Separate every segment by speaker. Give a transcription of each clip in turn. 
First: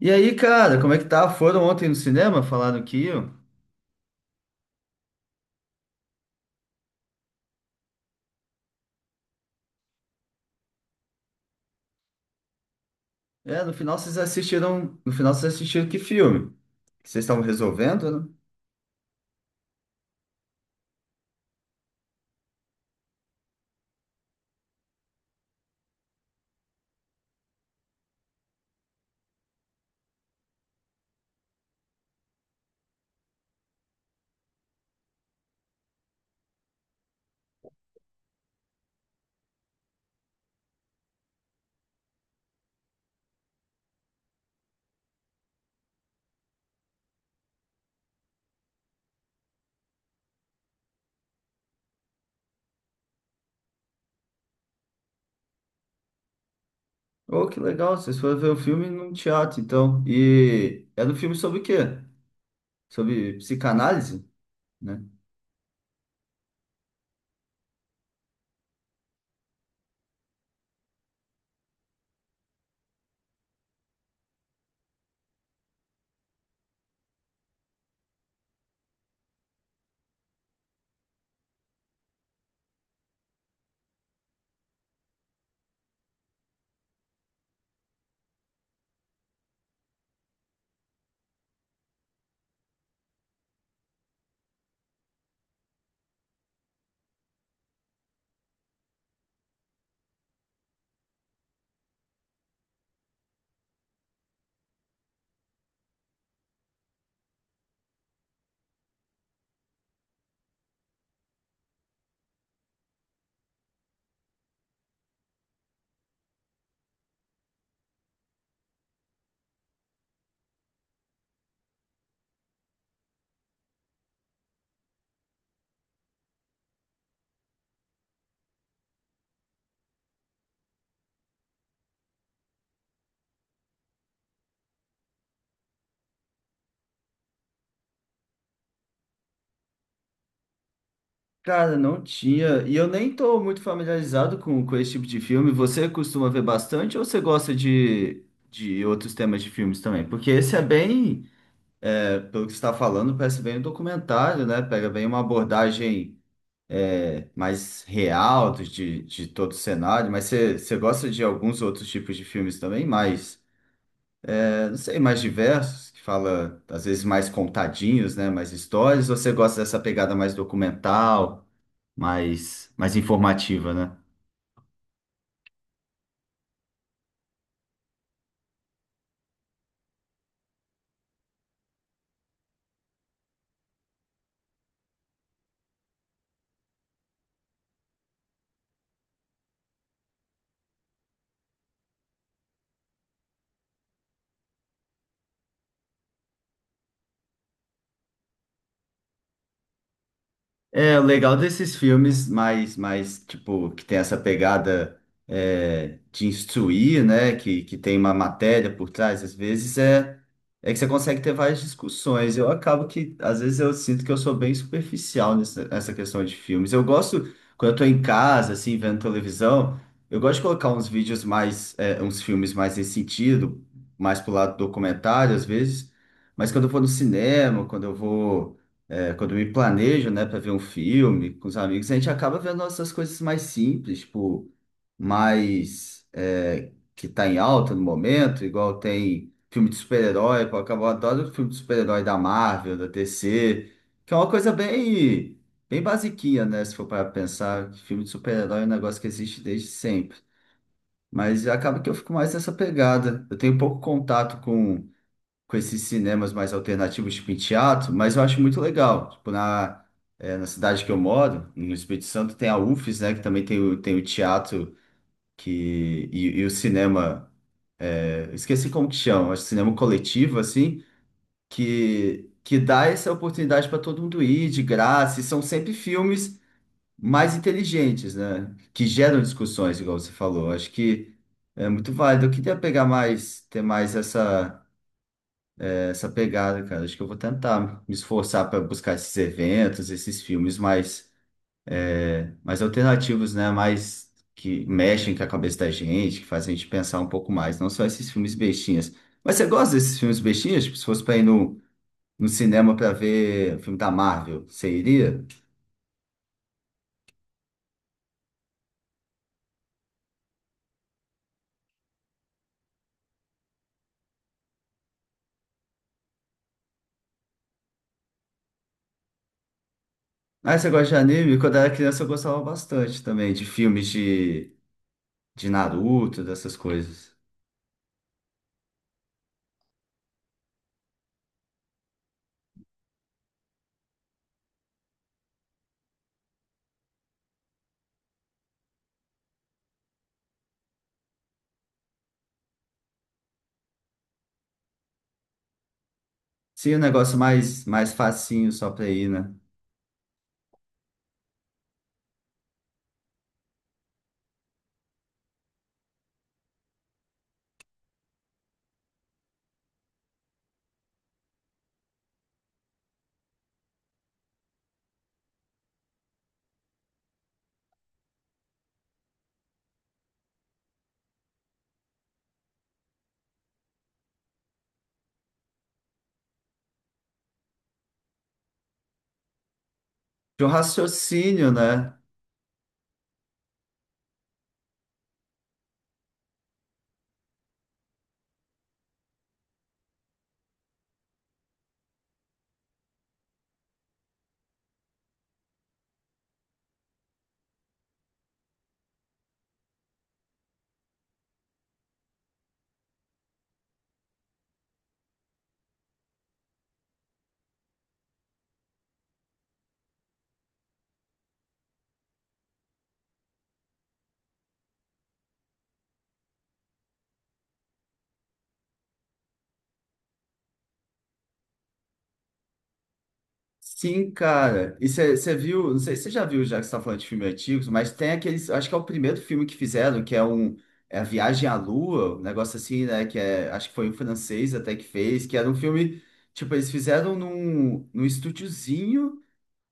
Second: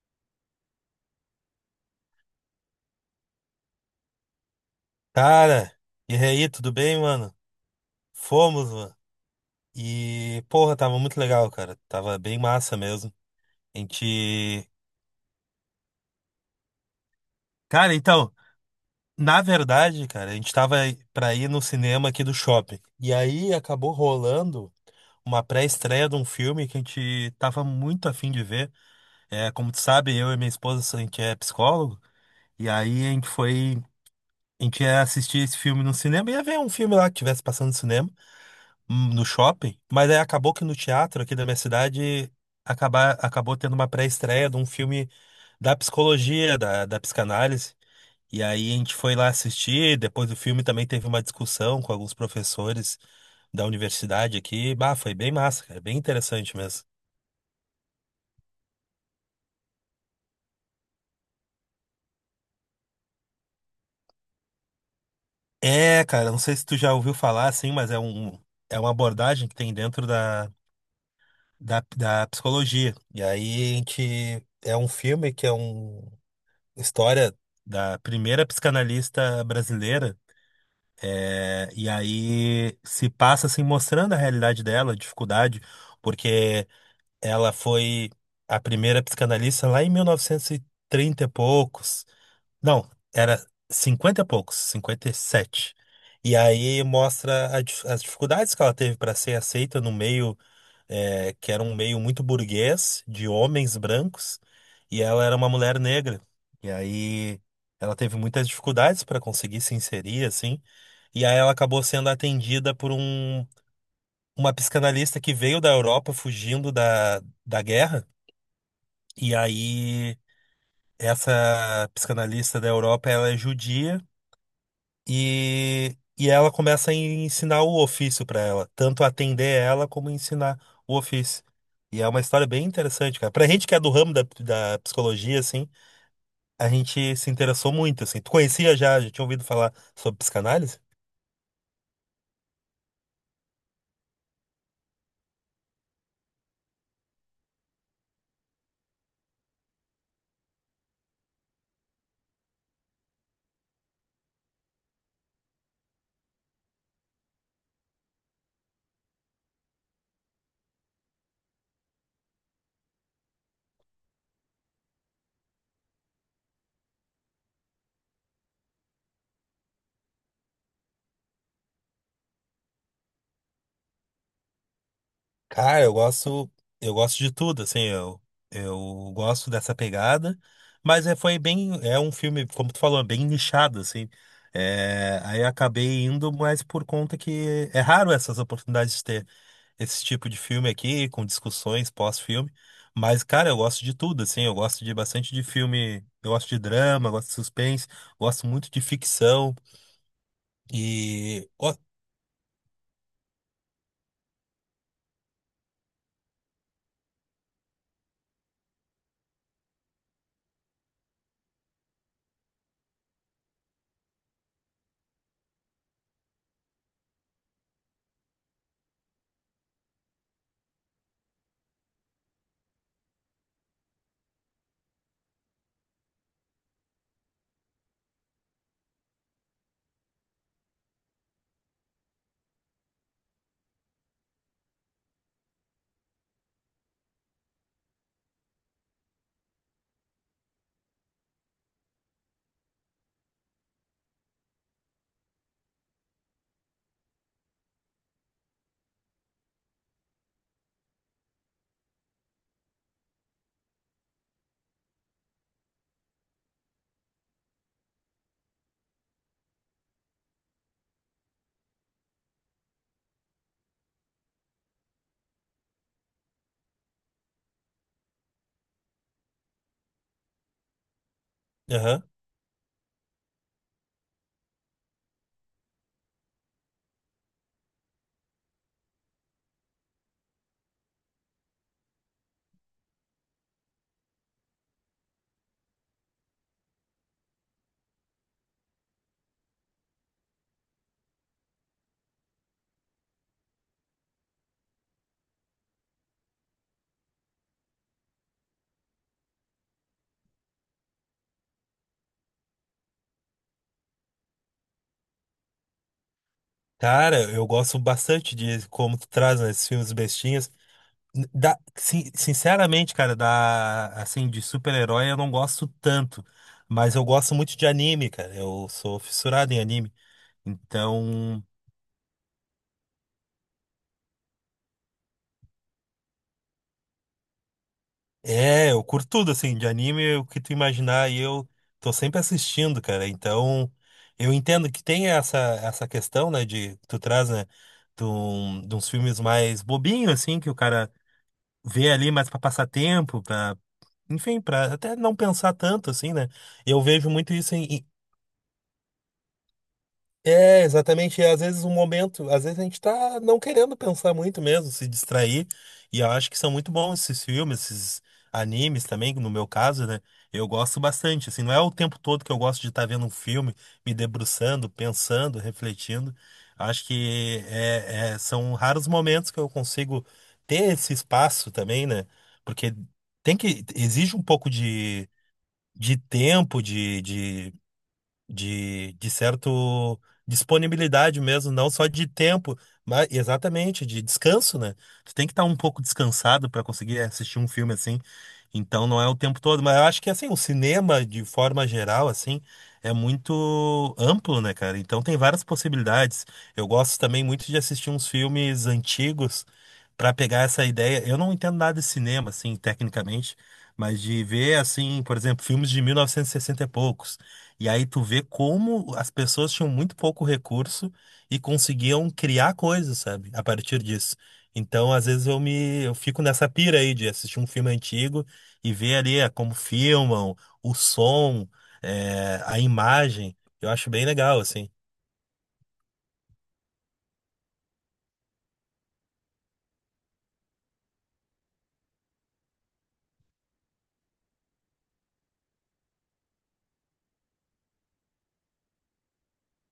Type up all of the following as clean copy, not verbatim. Speaker 1: E aí, cara, como é que tá? Foram ontem no cinema? Falaram que iam?
Speaker 2: Cara, e aí, tudo bem, mano? Fomos, mano. E, porra, tava muito legal, cara. Tava bem massa mesmo.
Speaker 1: É, no
Speaker 2: A
Speaker 1: final vocês
Speaker 2: gente.
Speaker 1: assistiram. No final vocês assistiram que filme? Que vocês estavam
Speaker 2: Cara,
Speaker 1: resolvendo,
Speaker 2: então,
Speaker 1: né?
Speaker 2: na verdade, cara, a gente tava pra ir no cinema aqui do shopping. E aí acabou rolando uma pré-estreia de um filme que a gente tava muito afim de ver. É, como tu sabe, eu e minha esposa, a gente é psicólogo. E aí a gente foi. A gente ia assistir esse filme no cinema, ia ver um filme lá que tivesse passando no cinema no shopping, mas aí acabou que no teatro aqui da minha cidade acabou tendo uma pré-estreia de um filme da psicologia, da psicanálise. E aí a gente foi lá assistir, depois do filme também teve uma discussão com alguns professores da universidade aqui. Bah, foi bem massa, cara, bem interessante mesmo.
Speaker 1: Oh, que legal, vocês foram ver o filme num teatro, então. E era um filme sobre o quê? Sobre psicanálise, né?
Speaker 2: É, cara, não sei se tu já ouviu falar assim, mas é uma abordagem que tem dentro da psicologia. E aí a gente é um filme que é um história da primeira psicanalista brasileira, né? E aí se passa assim mostrando a realidade dela, a dificuldade, porque ela foi a primeira psicanalista lá em 1930 e trinta e poucos. Não, era 50 e poucos, 57. E sete. E aí mostra as dificuldades que ela teve para ser aceita no meio é, que era um meio muito burguês, de homens brancos, e ela era uma mulher negra. E aí ela teve muitas dificuldades para conseguir se inserir, assim, e aí ela acabou sendo atendida uma psicanalista que veio da Europa fugindo da guerra, e aí essa psicanalista da Europa, ela é judia. E ela começa a ensinar o ofício pra ela, tanto atender ela como ensinar o ofício. E é uma história bem interessante, cara. Pra gente que é do ramo da psicologia, assim, a gente se interessou muito, assim. Tu conhecia já, já tinha ouvido falar sobre psicanálise?
Speaker 1: Cara, não tinha. E eu nem tô muito familiarizado com esse tipo de filme. Você costuma ver bastante ou você gosta de outros temas de filmes também? Porque esse é bem pelo que você está falando, parece bem um documentário, né? Pega bem uma abordagem mais real de todo o cenário, mas você gosta de alguns outros tipos de filmes também, mais, não sei, mais diversos, que fala, às vezes, mais contadinhos, né? Mais histórias, ou você gosta dessa pegada mais documental, mais informativa, né?
Speaker 2: Cara, eu gosto de tudo, assim, eu gosto dessa pegada, mas é, foi bem, é um filme, como tu falou, é bem nichado, assim. É, aí eu acabei indo, mas por conta que é raro essas oportunidades de ter esse tipo de filme aqui, com discussões pós-filme. Mas, cara, eu gosto de tudo, assim. Eu gosto de bastante de filme. Eu gosto de drama, gosto de suspense, gosto muito de ficção.
Speaker 1: É, o legal
Speaker 2: E,
Speaker 1: desses
Speaker 2: ó,
Speaker 1: filmes mais tipo, que tem essa pegada de instruir, né? Que tem uma matéria por trás, às vezes, é que você consegue ter várias discussões. Eu acabo que, às vezes, eu sinto que eu sou bem superficial nessa questão de filmes. Eu gosto, quando eu tô em casa, assim, vendo televisão, eu gosto de colocar uns vídeos mais, uns filmes mais nesse sentido, mais pro lado documentário, às vezes. Mas quando eu vou no cinema, quando eu vou quando eu me planejo, né, para ver um filme com os amigos, a gente acaba vendo essas coisas mais simples, tipo, mais que tá em alta no momento, igual tem filme de super-herói, pô, eu adoro filme de super-herói da Marvel, da DC, que é uma coisa bem, bem basiquinha, né, se for para pensar, que filme de super-herói é um negócio que existe desde sempre. Mas acaba que eu fico mais nessa pegada. Eu tenho pouco contato com esses cinemas mais alternativos, tipo em teatro, mas eu acho muito legal. Tipo, na cidade que eu moro, no Espírito Santo, tem a UFES, né? Que também tem tem o teatro e o cinema. É, eu esqueci como que chama, acho que cinema coletivo, assim,
Speaker 2: aham.
Speaker 1: que dá essa oportunidade para todo mundo ir de graça, e são sempre filmes mais inteligentes, né? Que geram discussões, igual você falou. Acho que é muito válido. Eu queria pegar mais, ter mais essa. Essa pegada, cara. Acho que eu vou tentar me esforçar para buscar esses eventos, esses filmes mais, mais alternativos, né? Mais que mexem com a cabeça da gente, que fazem a gente pensar um pouco mais, não só esses filmes bestinhas. Mas você gosta desses filmes bestinhas? Tipo, se fosse para ir no, no cinema para ver filme da Marvel, você iria?
Speaker 2: Cara, eu gosto bastante de como tu traz, né, esses filmes bestinhas. Sinceramente, cara, da, assim, de super-herói eu não gosto tanto. Mas eu gosto muito de anime, cara. Eu sou fissurado em anime.
Speaker 1: Ah, você gosta de anime?
Speaker 2: Então.
Speaker 1: Quando eu era criança eu gostava bastante também de filmes de Naruto, dessas coisas.
Speaker 2: É, eu curto tudo, assim, de anime, o que tu imaginar, e eu tô sempre assistindo, cara. Então, eu entendo que tem essa questão, né, de que tu traz, né, de uns filmes mais bobinhos, assim, que o cara vê ali mais pra passar tempo, pra, enfim, pra até não pensar tanto, assim, né.
Speaker 1: Sim, um
Speaker 2: Eu vejo
Speaker 1: negócio
Speaker 2: muito isso.
Speaker 1: mais, mais facinho só pra ir, né?
Speaker 2: É, exatamente. E às vezes o momento, às vezes a gente tá não querendo pensar muito mesmo, se distrair. E eu acho que são muito bons esses filmes, esses animes também, no meu caso, né? Eu gosto bastante, assim, não é o tempo todo que eu gosto de estar vendo um filme, me debruçando, pensando, refletindo. Acho que são raros momentos que eu consigo ter esse espaço também, né? Porque tem que, exige um pouco de tempo, de certo
Speaker 1: De um
Speaker 2: disponibilidade mesmo,
Speaker 1: raciocínio,
Speaker 2: não só
Speaker 1: né?
Speaker 2: de tempo, mas exatamente de descanso, né? Tu tem que estar um pouco descansado para conseguir assistir um filme assim. Então não é o tempo todo, mas eu acho que assim, o cinema de forma geral assim é muito amplo, né, cara? Então tem várias possibilidades. Eu gosto também muito de assistir uns filmes antigos para pegar essa ideia. Eu não entendo nada de cinema assim, tecnicamente, mas de ver assim, por exemplo, filmes de 1960 e poucos. E aí tu vê como as pessoas tinham muito pouco recurso e conseguiam criar coisas, sabe? A partir disso. Então, às vezes eu fico nessa pira aí de assistir um filme antigo e ver ali como filmam, o som, a imagem. Eu acho bem
Speaker 1: Sim,
Speaker 2: legal, assim.
Speaker 1: cara. E você viu, não sei se você já viu, já que você está falando de filmes antigos, mas tem aqueles, acho que é o primeiro filme que fizeram, que é um é a Viagem à Lua, um negócio assim, né? Que é, acho que foi um francês até que fez, que era um filme, tipo, eles fizeram num, num estúdiozinho.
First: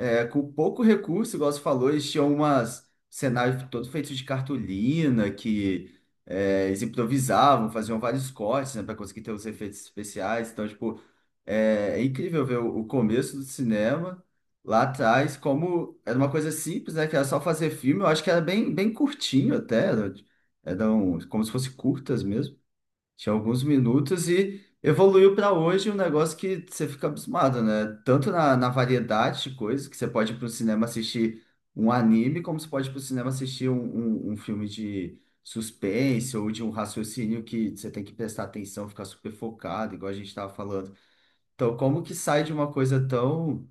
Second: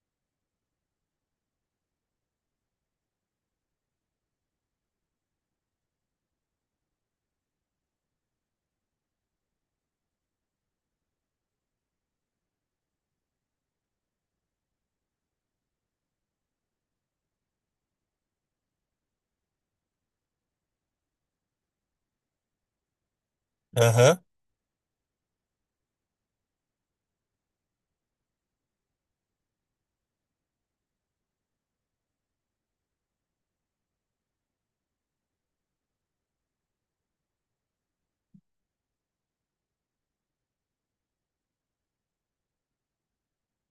Speaker 1: É, com pouco recurso, igual você falou, eles tinham umas cenários todos feitos de cartolina, que eles improvisavam, faziam vários cortes, né, para conseguir ter os efeitos especiais. Então, tipo, é incrível ver o começo do cinema lá atrás, como era uma coisa simples, né, que era só fazer filme. Eu acho que era bem, bem curtinho até, era, eram como se fossem curtas mesmo. Tinha alguns
Speaker 2: Aham.
Speaker 1: minutos e evoluiu para hoje um negócio que você fica abismado, né? Tanto na variedade de coisas, que você pode ir para o cinema assistir um anime, como você pode ir para o cinema assistir um filme de suspense ou de um raciocínio que você tem que prestar atenção, ficar super focado, igual a gente estava falando. Então, como que sai de uma coisa tão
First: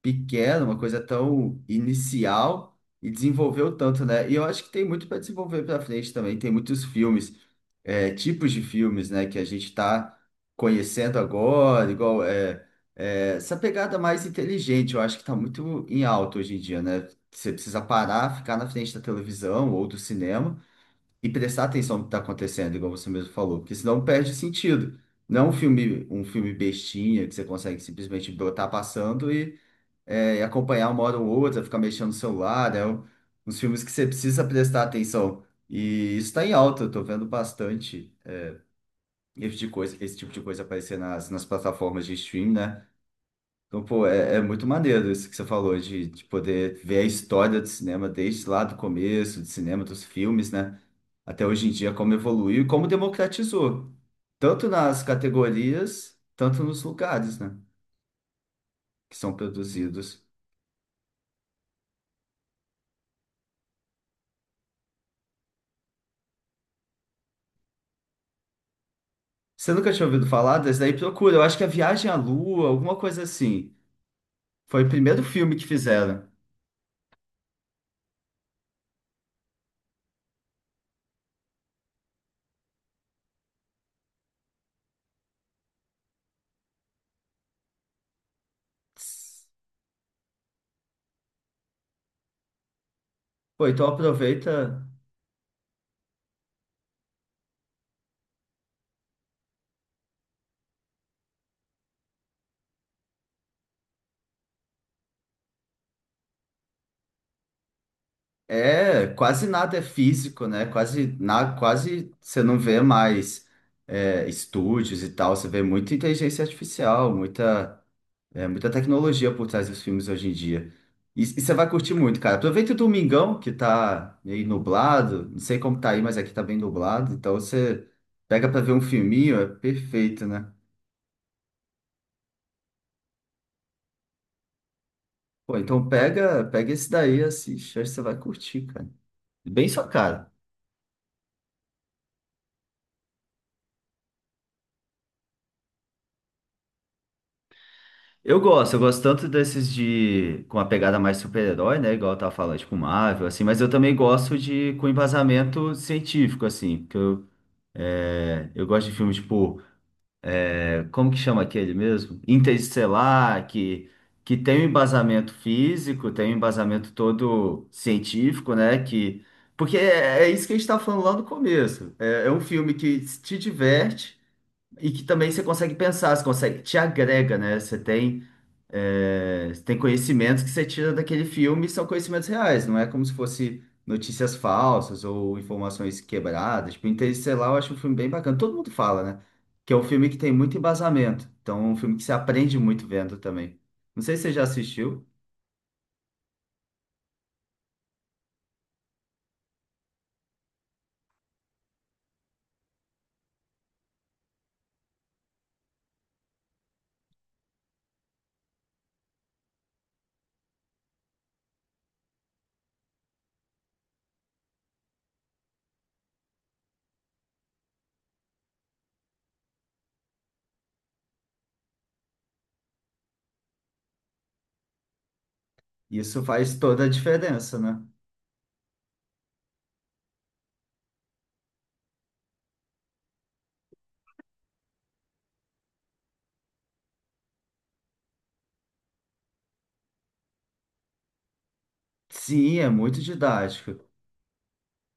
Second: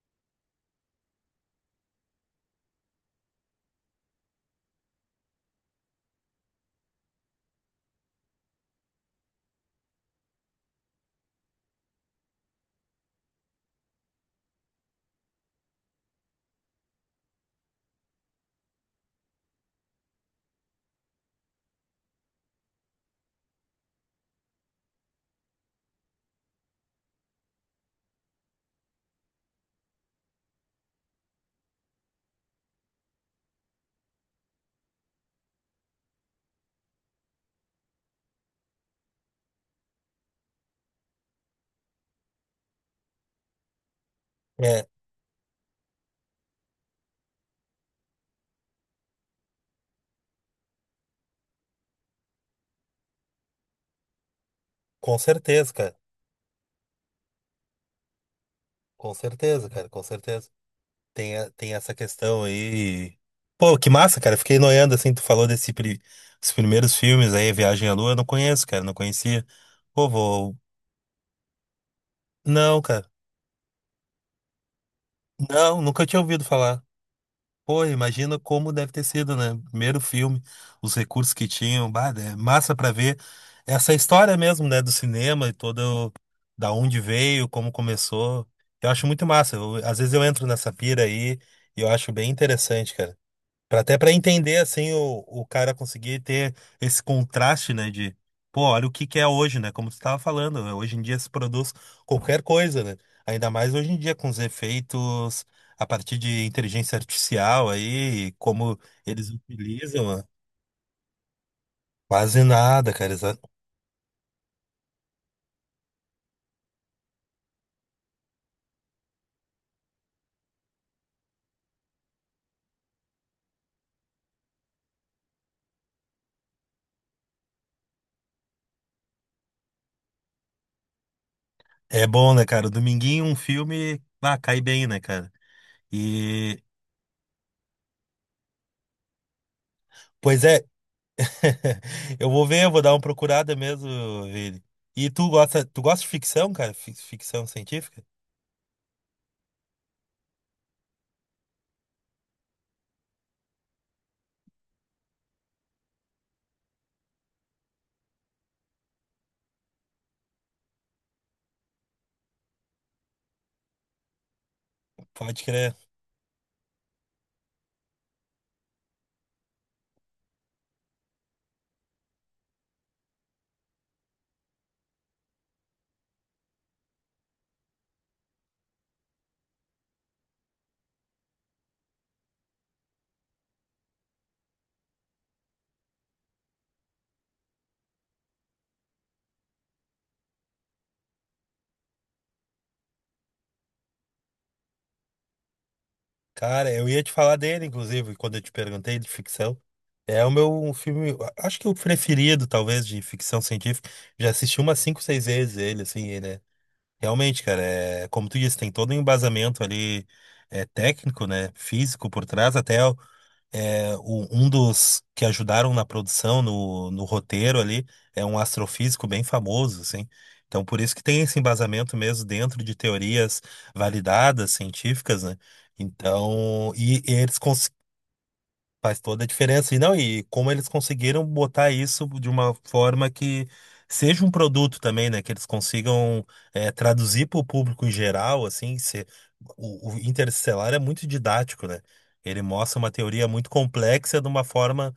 Speaker 1: pequena, uma coisa tão inicial e desenvolveu tanto, né? E eu acho que tem muito para desenvolver para frente também. Tem muitos filmes, tipos de filmes, né, que a gente está conhecendo agora, igual essa pegada mais inteligente. Eu acho que está muito em alta hoje em dia, né? Você precisa parar, ficar na frente da televisão ou do cinema e prestar atenção no que está acontecendo, igual você mesmo falou, porque senão perde sentido. Não é um filme bestinha que você consegue simplesmente botar passando e acompanhar uma hora ou outra, ficar mexendo no celular, uns filmes que você precisa prestar atenção. E isso está em alta, eu tô vendo bastante esse tipo de coisa, esse tipo de coisa aparecer nas plataformas de stream, né? Então, pô, é muito
Speaker 2: É,
Speaker 1: maneiro isso que você falou, de poder ver a história do cinema desde lá do começo, do cinema, dos filmes, né? Até hoje em dia, como evoluiu e como democratizou, tanto nas
Speaker 2: com certeza, cara.
Speaker 1: categorias, tanto nos lugares, né?
Speaker 2: Com
Speaker 1: Que são
Speaker 2: certeza, cara, com
Speaker 1: produzidos.
Speaker 2: certeza. Tem, tem essa questão aí. Pô, que massa, cara. Fiquei noiando assim, tu falou dos primeiros filmes aí, Viagem à Lua, eu não conheço, cara, não conhecia.
Speaker 1: Você nunca tinha
Speaker 2: Pô,
Speaker 1: ouvido
Speaker 2: vou.
Speaker 1: falar desse daí? Procura, eu acho que é Viagem à Lua,
Speaker 2: Não,
Speaker 1: alguma
Speaker 2: cara.
Speaker 1: coisa assim. Foi o primeiro filme que
Speaker 2: Não, nunca tinha
Speaker 1: fizeram.
Speaker 2: ouvido falar. Pô, imagina como deve ter sido, né? Primeiro filme, os recursos que tinham, bah, é massa pra ver essa história mesmo, né, do cinema e todo da onde veio, como começou. Eu acho muito massa. Às vezes eu entro nessa pira aí e eu acho bem interessante, cara.
Speaker 1: Pô, então
Speaker 2: Até para entender
Speaker 1: aproveita.
Speaker 2: assim o cara conseguir ter esse contraste, né, de pô, olha o que que é hoje, né? Como você estava falando, né, hoje em dia se produz qualquer coisa, né? Ainda mais hoje em dia com os efeitos a partir de inteligência artificial aí, e como
Speaker 1: É,
Speaker 2: eles
Speaker 1: quase nada é
Speaker 2: utilizam, né?
Speaker 1: físico, né? Quase, na, quase você
Speaker 2: Quase
Speaker 1: não vê
Speaker 2: nada, cara. Exa-.
Speaker 1: mais estúdios e tal, você vê muita inteligência artificial, muita. É muita tecnologia por trás dos filmes hoje em dia. E você vai curtir muito, cara. Aproveita o domingão, que tá meio nublado. Não sei como tá aí, mas aqui tá bem nublado. Então você pega pra ver um filminho, é perfeito, né?
Speaker 2: É bom, né, cara? Dominguinho, um filme, ah, cai bem, né, cara?
Speaker 1: Pô, então pega,
Speaker 2: E
Speaker 1: pega esse daí, assiste. Acho que você vai curtir, cara. Bem sua cara.
Speaker 2: pois é, eu vou ver, eu vou dar uma procurada mesmo, Vini. E tu gosta de ficção, cara? Ficção científica?
Speaker 1: Eu gosto tanto desses de com a pegada mais super-herói, né? Igual eu tava falando, tipo Marvel, assim, mas eu também gosto de com embasamento científico, assim, porque eu, eu gosto de filmes, tipo. É, como que chama aquele mesmo? Interestelar, que tem um embasamento
Speaker 2: Pode crer.
Speaker 1: físico, tem um embasamento todo científico, né? Que, porque é isso que a gente está falando lá no começo. É um filme que te diverte e que também você consegue pensar, você consegue, te agrega, né? Você tem. É, tem conhecimentos que você tira daquele filme e são conhecimentos reais, não é como se fosse notícias falsas ou informações quebradas. Tipo, Interestelar eu acho um filme bem bacana. Todo mundo fala, né? Que é um filme que tem muito embasamento. Então, é um filme que se aprende muito vendo também. Não sei se você já assistiu.
Speaker 2: Cara, eu ia te falar dele, inclusive, quando eu te perguntei de ficção. É o meu um filme, acho que o preferido, talvez, de ficção científica. Já assisti umas cinco, seis vezes ele, assim, ele é... Realmente, cara, é... como tu disse, tem todo um embasamento ali é, técnico, né? Físico por trás, até é, um dos que ajudaram na produção, no roteiro ali, é um astrofísico bem famoso, assim. Então, por isso que tem esse embasamento mesmo dentro de teorias validadas, científicas, né?
Speaker 1: Isso faz
Speaker 2: Então,
Speaker 1: toda a
Speaker 2: e eles
Speaker 1: diferença,
Speaker 2: cons-.
Speaker 1: né?
Speaker 2: Faz toda a diferença. E não, e como eles conseguiram botar isso de uma forma que seja um produto também, né? Que eles consigam traduzir para o público em geral, assim, se, o Interestelar é muito didático, né? Ele
Speaker 1: Sim, é
Speaker 2: mostra uma
Speaker 1: muito
Speaker 2: teoria muito
Speaker 1: didático.
Speaker 2: complexa de uma forma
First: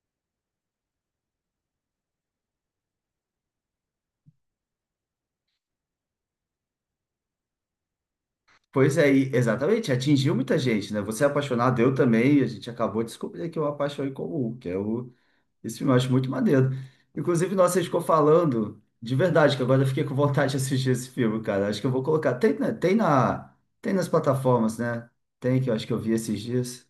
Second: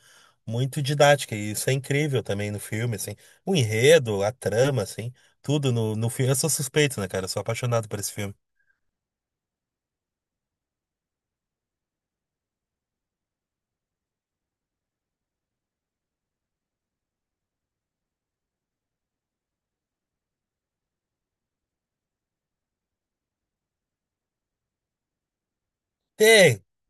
Speaker 2: muito didática. E isso é incrível também no filme, assim. O enredo, a trama, assim, tudo no filme. Eu sou suspeito, né, cara? Eu sou apaixonado por esse filme.
Speaker 1: Pois é, exatamente, atingiu muita gente, né? Você é apaixonado, eu também, e a gente acabou de descobrir aqui uma paixão em comum, que é o esse filme eu acho muito maneiro. Inclusive, nossa, a gente ficou falando de verdade, que agora eu fiquei com vontade de assistir esse filme, cara. Acho que eu vou colocar. Tem nas plataformas, né? Tem, que eu acho que eu vi esses
Speaker 2: Tem,
Speaker 1: dias.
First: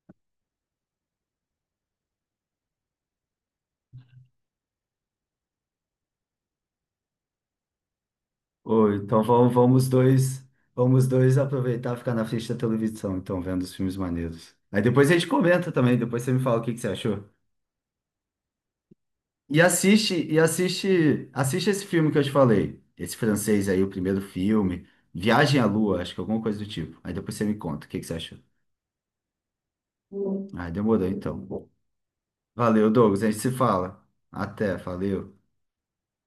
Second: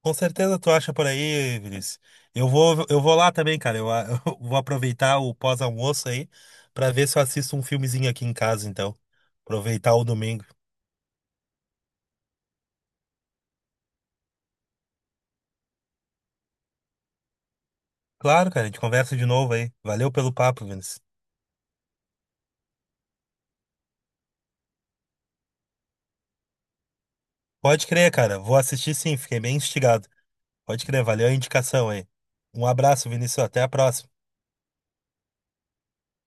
Speaker 2: com certeza tu acha por aí, Vinícius. Eu vou lá também, cara. Eu, eu vou aproveitar o pós-almoço aí pra ver se eu assisto um filmezinho aqui em casa,
Speaker 1: Ou
Speaker 2: então.
Speaker 1: então vamos,
Speaker 2: Aproveitar o domingo.
Speaker 1: vamos dois aproveitar e ficar na frente da televisão, então, vendo os filmes maneiros. Aí depois a gente comenta também, depois você me fala o que que você achou.
Speaker 2: Claro, cara, a gente conversa de novo aí. Valeu pelo papo, Vinícius.
Speaker 1: Assiste esse filme que eu te falei. Esse francês aí, o primeiro filme. Viagem à Lua, acho que alguma coisa do tipo. Aí depois você me conta
Speaker 2: Pode
Speaker 1: o que que
Speaker 2: crer,
Speaker 1: você achou.
Speaker 2: cara. Vou assistir sim, fiquei bem instigado.
Speaker 1: Ah,
Speaker 2: Pode crer,
Speaker 1: demorou
Speaker 2: valeu a
Speaker 1: então.
Speaker 2: indicação aí. Um
Speaker 1: Valeu,
Speaker 2: abraço,
Speaker 1: Douglas. A gente
Speaker 2: Vinícius.
Speaker 1: se
Speaker 2: Até a
Speaker 1: fala.
Speaker 2: próxima.
Speaker 1: Até, valeu.